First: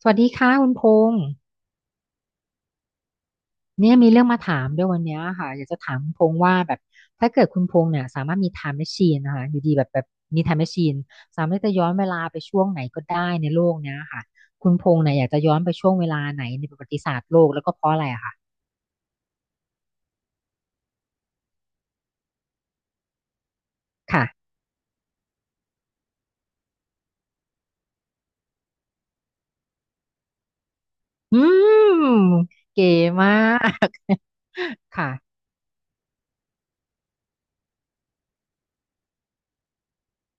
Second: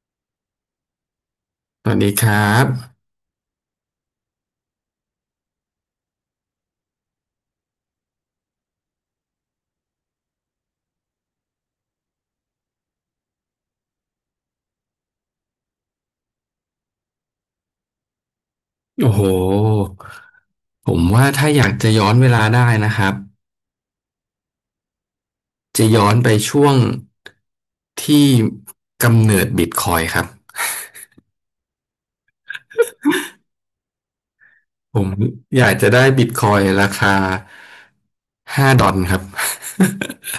สวัสดีค่ะคุณพงษ์สวัสดีครับเนี่ยมีเรื่องมาถามด้วยวันเนี้ยค่ะอยากจะถามคุณพงษ์ว่าแบบถ้าเกิดคุณพงษ์เนี่ยสามารถมีไทม์แมชชีนนะคะอยู่ดีแบบมีไทม์แมชชีนสามารถจะย้อนเวลาไปช่วงไหนก็ได้ในโลกเนี้ยค่ะคุณพงษ์เนี่ยอยากจะย้อนไปช่วงเวลาไหนในประวัติศาสตร์โลกแล้วก็เพราะอะไรอะค่ะโอ้โหผมว่าถ้าอยากจะย้อนเวลาได้นะครับค่ะจะย้อนไปช่วงที่กำเนิดบิตคอยครับอืมเก๋มาก ผค่ะมอยากจะได้บิตคอยราคา5 ดอลครับ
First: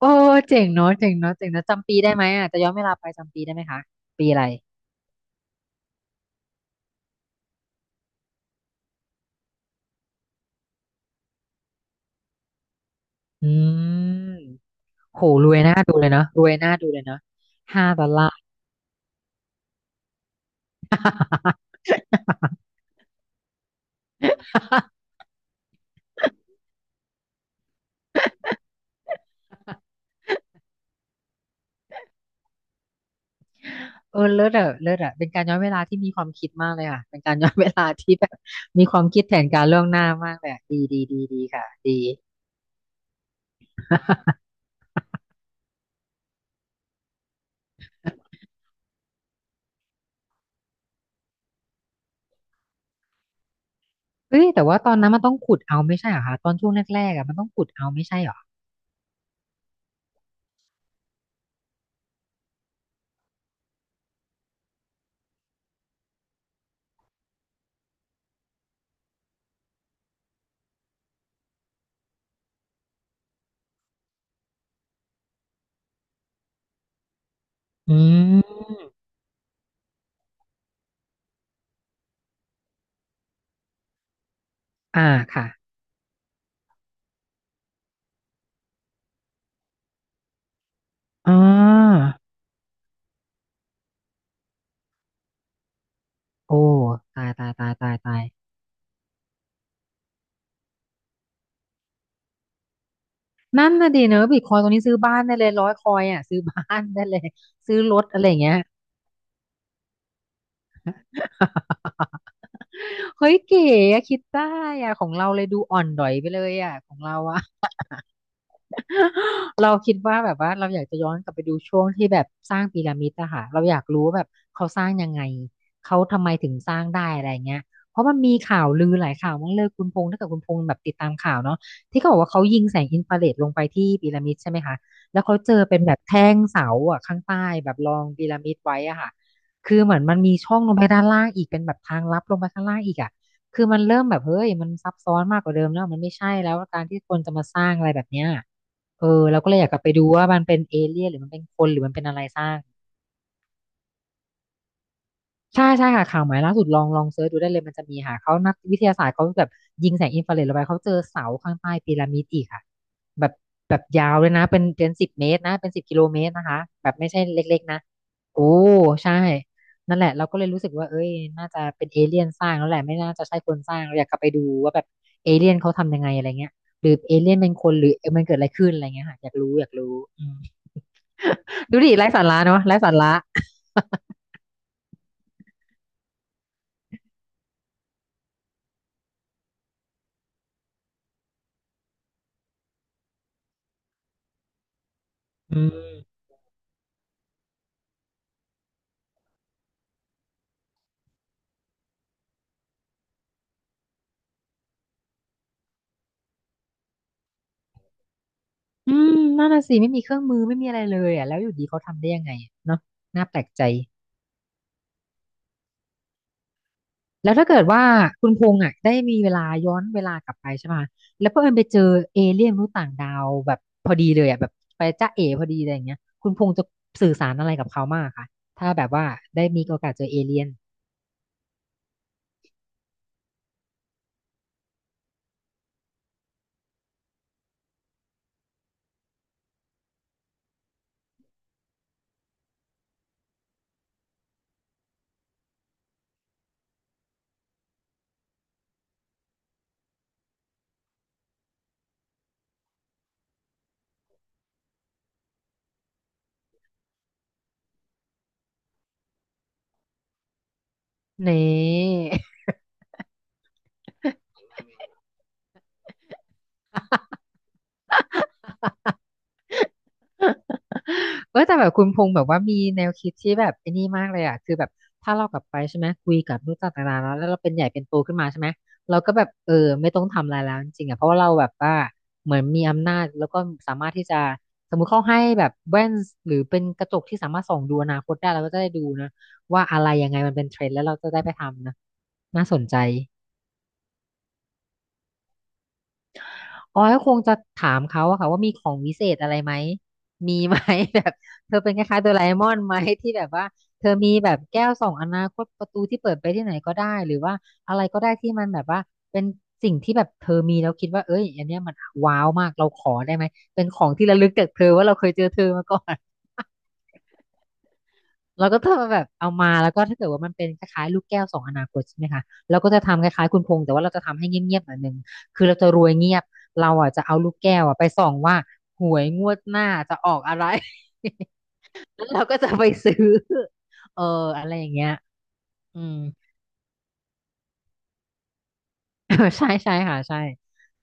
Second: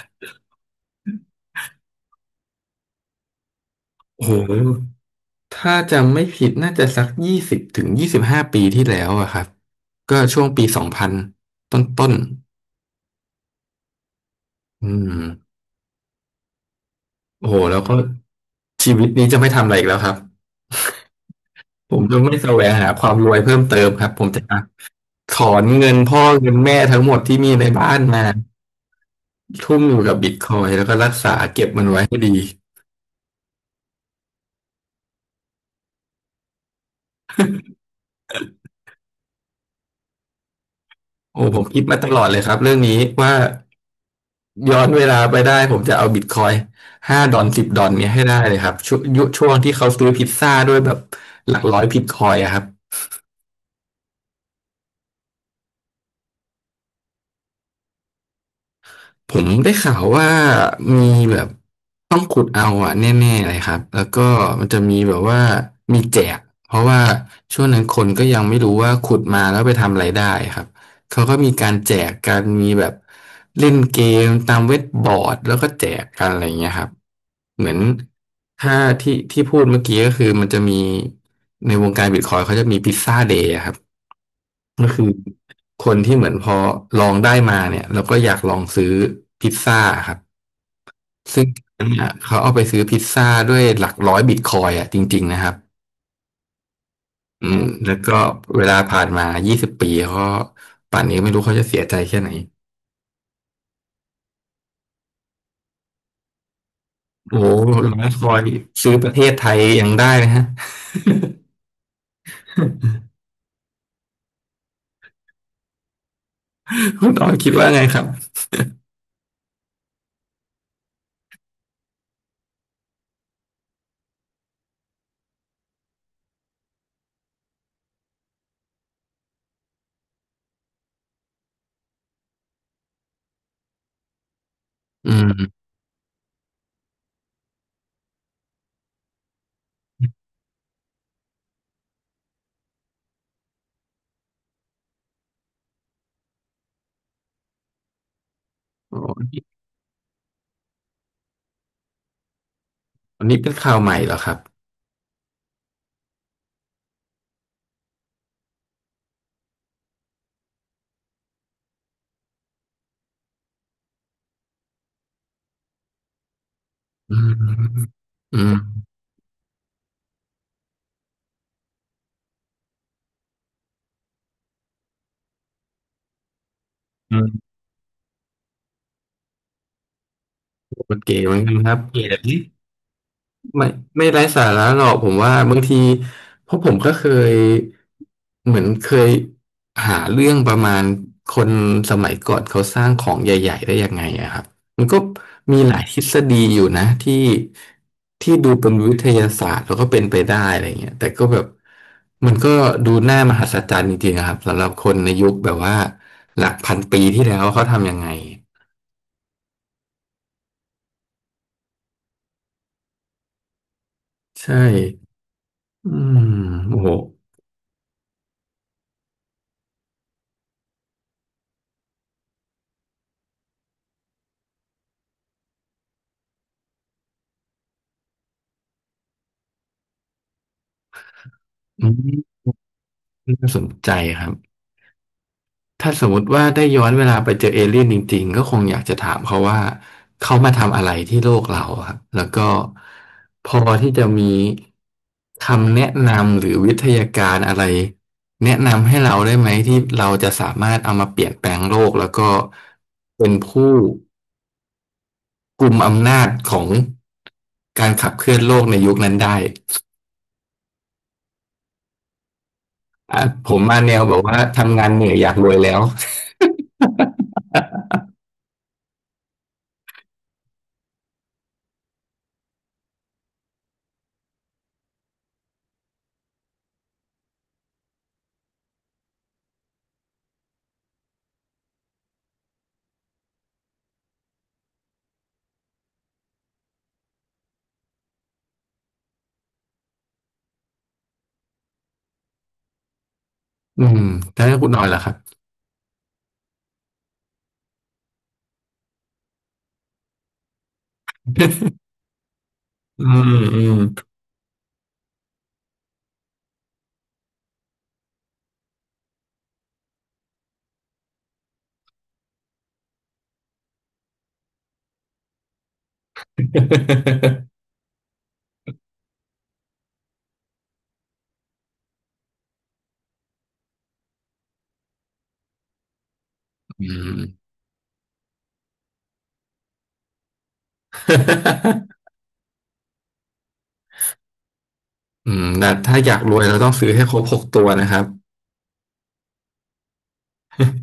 โอ้ เจ๋งเนาะเจ๋งเนาะเจ๋งเนาะจำปีได้ไหมอ่ะจะย้อนเวลาไปจำปีได้ไหมคะโอ้ปีโหอะไรถ้าจำไม่ผิดน่าจะสัก20-25 ปีที่แล้วอะครับก็ช่วงปี2000ต้นต้นๆอืม อืโหมรวยน่าดูเลยนะรวยน่าดูเลยนะโอ้โหแล้วห้าก็ดอลลาร์ ชีวิตนี้จะไม่ทำอะไรอีกแล้วครับ ผมจะไม่ แสวงหาความรวยเพิ่มเติมครับผมจะถอนเงินพ่อเงินแม่ทั้งหมดที่มีในบ้านมาทุ่มอยู่กับบิตคอยแล้วก็รักษาเก็บมันไว้ให้ดีเออเลิศอะเลิศอะเป็นการย้อนเวลาที่มีความคิดมากเลยค่ะเป็นการย้อนเวลาที่แบบมีความคิดแผนการล่วงหน้ามากเลยอะดีดีดีดีโอ้ผมค่ะคิดดี มาตลอดเลยครับเรื่องนี้ว่า ย้อนเวลาไปได้ผมจะเอาบิตคอย5 ดอน 10 ดอนเนี้ยให้ได้เลยครับช่วงยุคช่วงที่เขาซื้อพิซซ่าด้วยแบบหลักร้อยบิตคอยอะครับ เฮ้ยแต่ว่าตอนนั้นมันต้องขุดเอาไม่ใช่เหรอคะตอนช่วงแรกๆอะมันต้องขุดเอาไม่ใช่เหรอผมได้ข่าวว่ามีแบบต้องขุดเอาอะแน่ๆเลยครับแล้วก็มันจะมีแบบว่ามีแจกเพราะว่าช่วงนั้นคนก็ยังไม่รู้ว่าขุดมาแล้วไปทำอะไรได้ครับเขาก็มีการแจกกันมีแบบเล่นเกมตามเว็บบอร์ดแล้วก็แจกกันอะไรอย่างเงี้ยครับเหมือนอืมถ้าที่ที่พูดเมื่อกี้ก็คือมันจะมีในวงการบิตคอยเขาจะมีพิซซ่าเดย์ครับ ก็อ่าคือค่ะคนที่เหมือนพอลองได้มาเนี่ยแล้วก็อยากลองซื้อพิซซ่าครับอ่ซึ่งเนี่ายเขาเอาไปซื้อพิซซ่าด้วยหลัก100 บิตคอยน์อ่ะจริงๆนะครับโอ้ตายอืตายมตายตาแล้ยวก็ตายเวลาผ่านมา20 ปีเขาป่านนี้ไม่รู้เขาจะเสียใจแค่ไหนนั่นน่ะดีเนอะบิตคอยตัวนี้ซื้อบ้านได้เลยร้อยคอยอะซื้อบ้านได้เลยโอ้โหร้ซื้ออยรถอะคไรออย่ายงน์เงี้ย ซื้อประเทศไทยยังได้นะฮะ เฮ้ยเก๋อะคิดได้อะของเราเลยดูอ่อนด๋อยไปเลยอะของคุณเราตอนอะ คิดว่าไงครับ เราคิดว่าแบบว่าเราอยากจะย้อนกลับไปดูช่วงที่แบบสร้างพีระมิดอะค่ะเราอยากรู้ว่าแบบเขาสร้างยังไงเขาทำไมถึงสร้างได้อะไรเงี้ยเพราะมันมีข่าวลือหลายข่าวมากเลยคุณพงษ์ถ้าเกิดคุณพงษ์แบบติดตามข่าวเนาะที่เขาบอกว่าเขายิงแสงอินฟราเรดลงไปที่พีระมิดใช่ไหมคะอืแล้วเขามเจอเป็นแบบแท่งเสาอะข้างใต้แบบรองพีระมิดไว้อะค่ะคือเหมือนมันมีช่องลงไปด้านล่างอีกเป็นแบบทางลับลงไปข้างล่างอีกอะคือมันเริ่มแบบเฮ้ยมันซับซ้อนมากกว่าเดิมแล้วมันไม่ใช่แล้วการที่คนจะมาสร้างอะไรแบบเนี้ย โอ้เออเรานี่ก็เลยอยากกลับไปดูว่ามันเป็นเอเลี่ยนหรือมันเป็นคนหรือมันเป็นอะไรสร้างอันนี้เป็นข่าวใหม่เหรอครับใช่ใช่ค่ะข่าวใหม่ล่าสุดลองลองเซิร์ชดูได้เลยมันจะมีค่ะเขานักวิทยาศาสตร์เขาแบบยิงแสงอินฟราเรดลงไปเขาเจอเสาข้างใต้พีระมิดอีกค่ะแบบแบบยาวเลยนะเป็น10 เมตรนะเป็น10 กิโลเมตรนะคะแบบไม่อืใช่มเล็กๆนะอืโอ้มใช่นั่นแหละเราก็เลยรู้สึกว่าเอ้ยน่าจะเป็นเอเลี่ยนสร้างแล้วแหละไม่น่าจะใช่คนสร้างเราอยากกลับไปดูว่าแบบเอเลี่ยนเขาทำยังไงอะไรเงี้ยหรือเออืเลี่ยนมเป็นคนหรือมันเกิดอะไรขึ้นอะไรเงี้ยค่ะอยากรู้อยากรู้อืม โอเคเหมือนกันค รัดูบดิเกลีไร้ยดสานี่ ระเนาะไร้สาระไม่ไม่ไร้สาระหรอกผมว่าบางทีเพราะผมก็เคยเหมือนเคยหาเรื่องประมาณคนสมัยก่อนเขาสร้างของใหญ่ๆได้ยังไงอะครับมันก็อืมีหลายทฤมษฎีอยู่นะที่ที่ดูเป็นวิทยาศาสตร์แล้วก็เป็นไปได้อะไรเงี้ยแต่ก็แบบมันก็ดูน่ามหัศจรรย์จริงๆนะครับสำหรับคนในยุคแบบว่าหลักพันปีที่แล้วเขาทำยังไงอืมนั่นน่ะสิไม่มีเครื่องมือไม่มีอะไรเลยอ่ะแล้วอยู่ดีเขาทำได้ยังไงอะเนาะน่าแปลกใจใช่อืมโอ้โหแล้วถ้าเกิดว่าคุณพงษ์อ่ะได้มีเวลาย้อนเวลากลับไปใช่ไหมแล้วเพื่อนไปเจอเอเลี่ยนมนุษย์ต่างดาวแบบพอดีเลยอ่ะแบบไปจ้าเอ๋พอดีอะไรอย่างเงี้ยคุณพงษ์จะสื่อสารอะไรกับเขามากค่ะถ้าแบบว่าได้มีโอกาสเจอเอเลี่ยนอืมน่าสนใจครับ ถ้าสมมติว่าได้ย้อนเวลาไปเจอเอเลี่ยนจริงๆก็คงอยากจะถามเขาว่าเขามาทำอะไรที่โลกเราครับแล้วก็พอที่จะมีคำแนะนำหรือวิทยาการอะไรแนะนำให้เราได้ไหมที่เราจะสามารถเอามาเปลี่ยนแปลงโลกแล้วก็เป็นผู้กุมอำนาจของการขับเคลื่อนโลกในยุคนั้นได้เน่ อ่ะผมมาแนวแบบว่าทำงานเหนื่อยอยากรวยแล้ว เออแต่แบบคุณพงษ์แบบว่ามีแนวคิดที่แบบไอ้นี่มากเลยอ่ะคือแบบถ้าเรากลับไปใช่ไหมคุยกับลูกต่างๆแล้วเราเป็นใหญ่เป็นโตขึ้นมาใช่ไหมเราก็แบบเออไม่ต้องทำอะไรแล้วจริงๆอ่ะเพราะว่าเราแบบว่าเหมือนมีอำนาจแล้วก็สามารถที่จะสมมุติเขาให้แบบแว่นหรือเป็นกระจกที่สามารถส่องดูอนาคตได้เราก็จะได้ดูนะว่าอะไรยังไงมันเป็นเทรนด์แล้วเราจะได้ไปทำนะน่าสนใจ อืมแล้วคุณนอยล่ะครับอ๋อก็คงจะถามเขาอะค่ะว่ามีของวิเศษอะไรไหมมีไหม แบบเธอเป็นคล้ายๆโดราเอมอนไหมอืที่มแบบว่าอืม เธอมีแบบแก้วส่องอนาคตประตูที่เปิดไปที่ไหนก็ได้หรือว่าอะไรก็ได้ที่มันแบบว่าเป็นสิ่งที่แบบเธอมีแล้วคิดว่าเอ้ยอันเนี้ยมันว้าวมากเราขอได้ไหมเป็นของที่ระลึกจากเธอว่าเราเคยเจอเธอมาก่อน เราก็จะแบบเอามาแล้วก็ถ้าเกิดว่ามันเป็นคล้ายๆลูกแก้วสองอนาคตใช่ไหมคะเราก็จะทำคล้ายๆคุณพงษ์แต่ว่าเราจะทำให้เงียบๆหน่อยนึงคือเราจะรวยเงียบเราอือ่ะจะเอาม ลูกแก้วอ่ะไปส่องว่าหวยงวดหน้าจะออกอะไร แล้ว เราก็จะไปซื้อเอออะไรอย่างเงี้ยอืมแต่อืม ถ้าอยากรวยเราต้องซื้อให้ครบหกตัวนะครับ ใช่ใช่ค่ะใช่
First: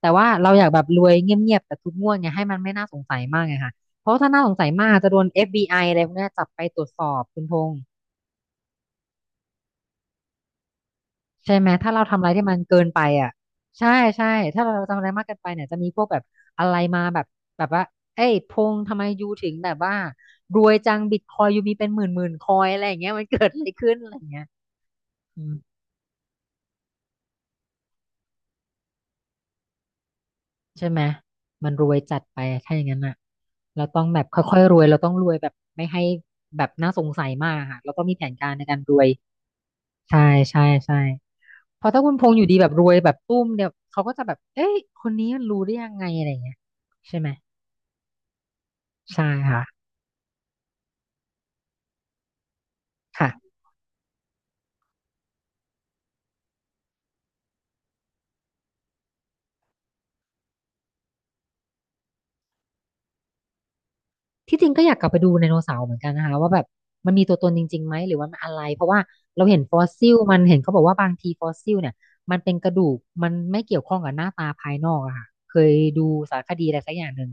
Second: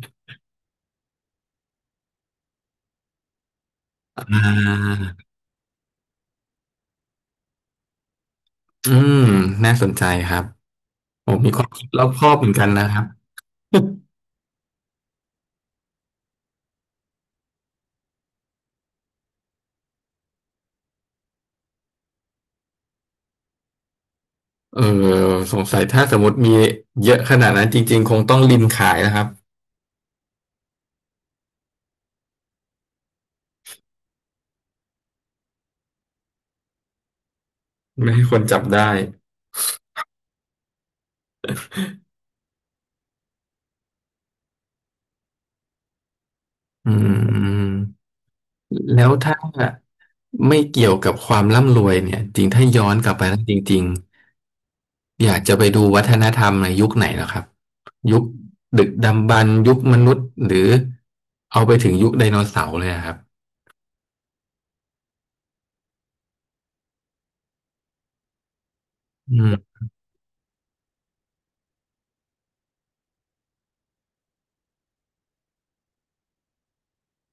แต่ว่าเราอยากแบบรวยเงียบๆแต่ทุกงวดเนี่ยให้มันไม่น่าสงสัยมากไงค่ะเพราะอ่ถ้าน่าสงสัยมากาจะโดน FBI อฟบีไออะไรพวกเนี้ยจับไปตรวจสอบคุณพงษ์ อืมน่าสนใจครับผมมีใช่ควาไหมมคิดถ้ารเราอบทำคอะอไรบเหที่มือนมันกันเกินะนคไปรับ อ่ะใช่ ใช่ถ้าเราทำอะไรมากเกินไปเนี่ยจะมีพวกแบบอะไรมาแบบแบบว่าเอ้ยพงษ์ทำไมยูถึงแบบว่ารวยจังบิตคอยยูมีเป็นหมื่นหมื่นคอยอะไรอย่างเงี้ยมันเกิดอะไรขึ้นอะไรอย่างเงี้ยเอออืมสงสัยถ้าสมมติมีเยอะขนาดนั้นจริงๆ คงต้องริมขายนะครับ ใช่ไหมมันรวยจัดไปอะถ้าอย่างนั้นอ่ะเราต้องแบบค่อยๆรวยเราต้องรวยแบบไม่ให้แบบน่าสงสัยมากอะค่ะเราต้องไม่มีให้แผคนนการจับในการได้รวยใช่ใช่ใช่เพราะถ้าคุณพงษ์อยู่ดีแบบรวยแบบตุ้มเดียวเขาก็จะแบบเอ้ยคนนี้มันรู้ได้ยังไงอะไรอย่างเงี้ยอืใช่ไหม มแล้วใช่ถ้าค่ะไม่เกี่ยวกับความร่ำรวยเนี่ยจริงถ้าย้อนกลับไปค่ะ แล้วจริงๆ อยากจะไปดูวัฒนธรรมในยุคไหนเหรอครับยุคดึกดำบรรพ์ยุคมนุษย์หรือเอาไปถึงยุคไดโนเสาร์เลยอะครับที่จริงก็อยากกลับไปดูไดโนเสาร์เหมือนกันนะคะว่าแบบมันมีตัวตนจริงๆไหมหรือว่ามันอะไร เพราะว่าอืเราเห็นฟมอสซิลมันเห็นเขาบอกว่าบางทีฟอสซิลเนี่ยมันเป็นกระดูกมันไม่เกี่ยวข้องกับหน้าตาภายนอกอะค่ะเคยดูสารคดีอะไรสักอย่างหนึ่ง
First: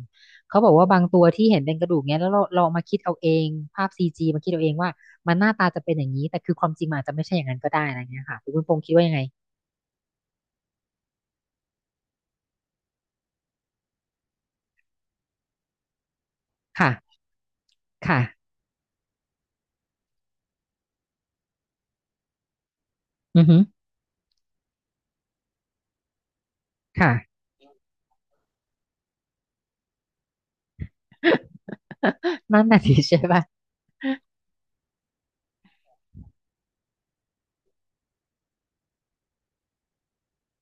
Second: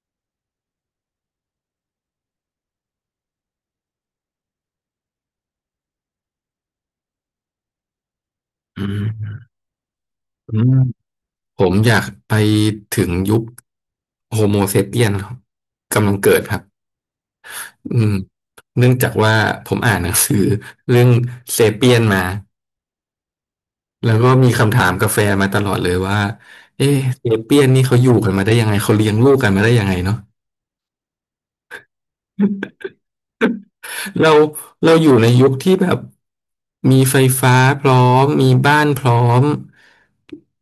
เขาบอกว่าบางตัวที่เห็นเป็นกระดูกเนี้ยแล้วเราเอามาคิดเอาเองภาพซีจีมาคิดเอาเองว่ามันหน้าตาจะเป็นอย่างนี้แต่คือความจริงมันอาจจะไม่ใช่อย่างนั้นก็ได้อะไรเงี้ยค่ะคุณพอืงษ์คิดมว่ายังไงอืมผมอยากไปถึงยุคโฮโมเซเปียนครับกำลังเกิดครับค่ะอืมค่ะเนื่องจากว่าผมอ่านหนังสือเรื่องเซเปียนมาอือฮึแล้วก็มีคำถามกับแฟนมาตลอดเลยว่าเอ๊ะค่ะ เซเปียนนี่เขาอยู่กันมาได้ยังไงเขาเลี้ยงลูกกันมาได้ยังไงเนาะ นั่นน่ะสิใช่ป่ะ เราเราอยู่ในยุคที่แบบมีไฟฟ้าพร้อมมีบ้านพร้อม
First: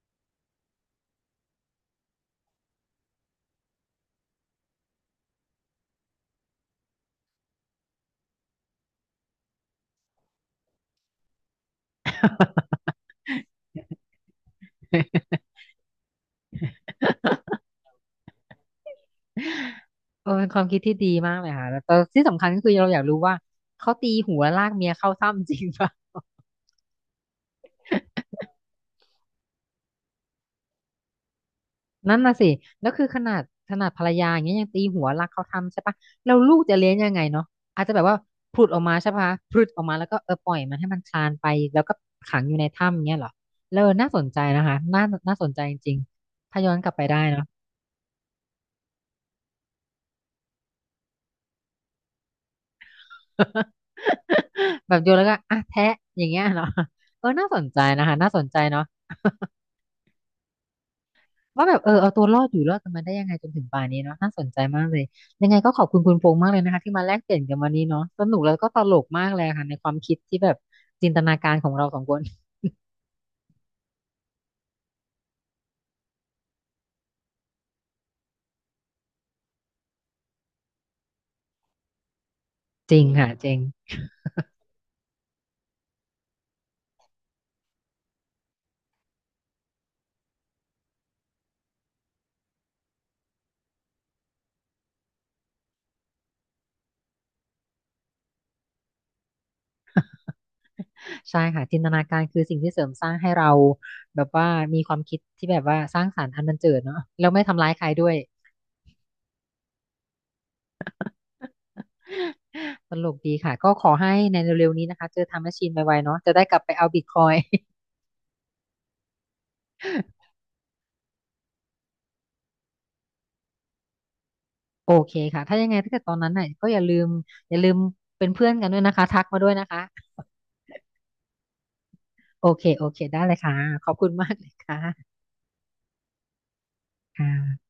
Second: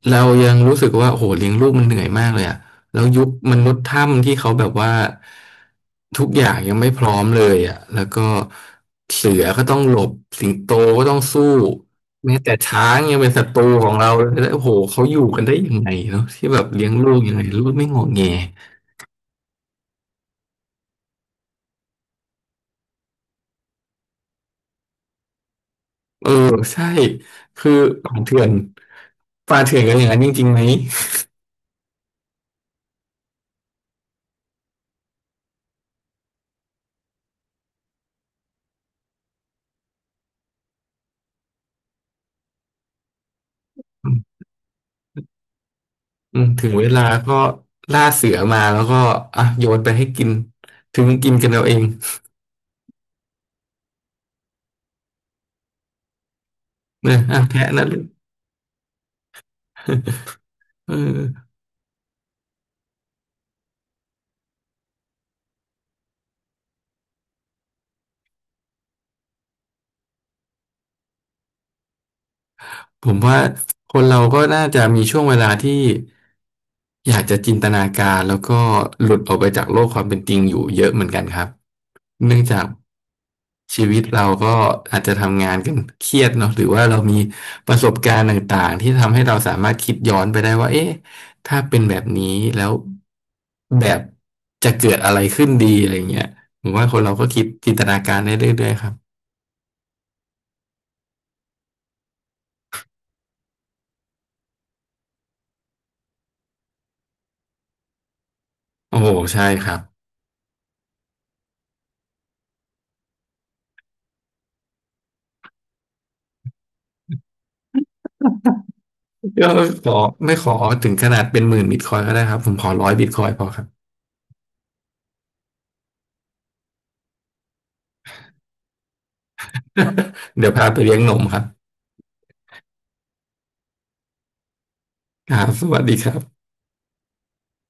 เรายังรู้สึกว่าโอ้โหเลี้ยงลูกมันเหนื่อยมากเลยอะแล้วยุคมนุษย์ถ้ำที่เขาแบบว่าทุกอย่างยังไม่พร้อมเลยอะแล้วก็เสือก็ต้องหลบสิงโตก็ต้องสู้แม้แต่ช้างยังเป็นศัตรูของเราเลยแล้วโอ้โหเขาอยู่กันได้ ยังไงเนาะที่แบบเลี้ยงลูกยังไงลูกไม่งอแง เออเป็นความคิดที่ดีมากเลยค่ะแล้วแต่ที่สำคัญก็คือเราอยากรู้ว่าเขาตีหัวลากเมียเข้าถ้ำจริงปะ เออใช่คือป่า เถื่อนป่าเถื่อนกันอย่างนั้นจริงๆไหมนั่นน่ะสิแล้วคือขนาดขนาดภรรยาอย่างเงี้ยยังตีหัวลากเข้าถ้ำใช่ปะเราลูกจะเลี้ยงยังไงเนาะอาจจะแบบว่าผุดออกมาใช่ปะผุดออกมาแล้วก็เออปล่อยมันให้มันคลานไปแล้วก็ขังอยู่ในถ้ำเงี้ยเหรอเออน่าสนใจนะคะน่าน่าสนใจจริงอืมๆถ้าถึย้งอนเวกลับลาไปได้ก็เนาะ ล่าเสือมาแล้วก็อ่ะโยนไปให้กินถึงกินกันเอาเอง แบบโยนแล้วก็อ่ะแทะอย่างเงี้ยเหรอเนอะเอออ่ะน่าสนแพะใจนะลูก นะคะน่าสนใจเนาะ เออว่าแบบเออเอาตัวรอดอยู่รอดกันมาได้ยังไงจนถึงป่านนี้เนาะน่าสนใจมากเลยยังไงก็ขอบคุณคุณพงษ์มากเลยนะคะที่มาแลกเปลี่ยนกันวันนี้เนาะสนุกแล้วก็ตลกมากเลยค่ะในความคิดที่แบบจินตนาการของเราสองคน ผมว่าคนเราก็น่าจะมีช่วงเวลาที่อยากจะจินตนาการแล้วก็หลุดออกไปจากโลกความเป็นจริงอยู่เยอะเหมือนกันครับเนื่องจาก จริงค่ะจริงชีวิตเราก็อาจจะทำงานกันเครียดเนาะหรือว่าเรามีประสบการณ์ต่างๆที่ทำให้เราสามารถคิดย้อนไปได้ว่าเอ๊ะถ้าเป็นแบบนี้แล้วแบบจะเกิดอะไรขึ้นดีอะไรเงี้ยผมว่าคนเราก็คิดจินตนาการได้เรื่อยๆครับใช่ค่ะจินตนาการคือสิ่งที่เสริมสร้างให้เราแบบว่ามีความคิดที่แบบว่าสร้างสรรค์อันบันเจิดเนาะแล้วไม่ทำร้ายใครด้วย โอ้โหใช่ครับ ตลกดีค่ะก็ขอให้ในเร็วๆนี้นะคะเจอทำแมชชีนไวๆเนาะจะได้กลับไปเอาบิตคอย ก็ขอไม่ขอถึงขนาดเป็น10,000 บิตคอยก็ได้ครับผมขอร้อยบิตคอยพอครับ โอเคค่ะถ้ายังไงถ้าเกิดตอนนั้นน่ะก็อย่าลืมอย่าลืมเป็นเพื่อนกันด้วยนะคะทักมาด้วยนะคะ เดี๋ยวพาไปเลี้ยงนมครับโอเค โอเค ได้เลยค่ะ ขอบคุณมากเลยค่ะครับสวัสดีครับค่ะ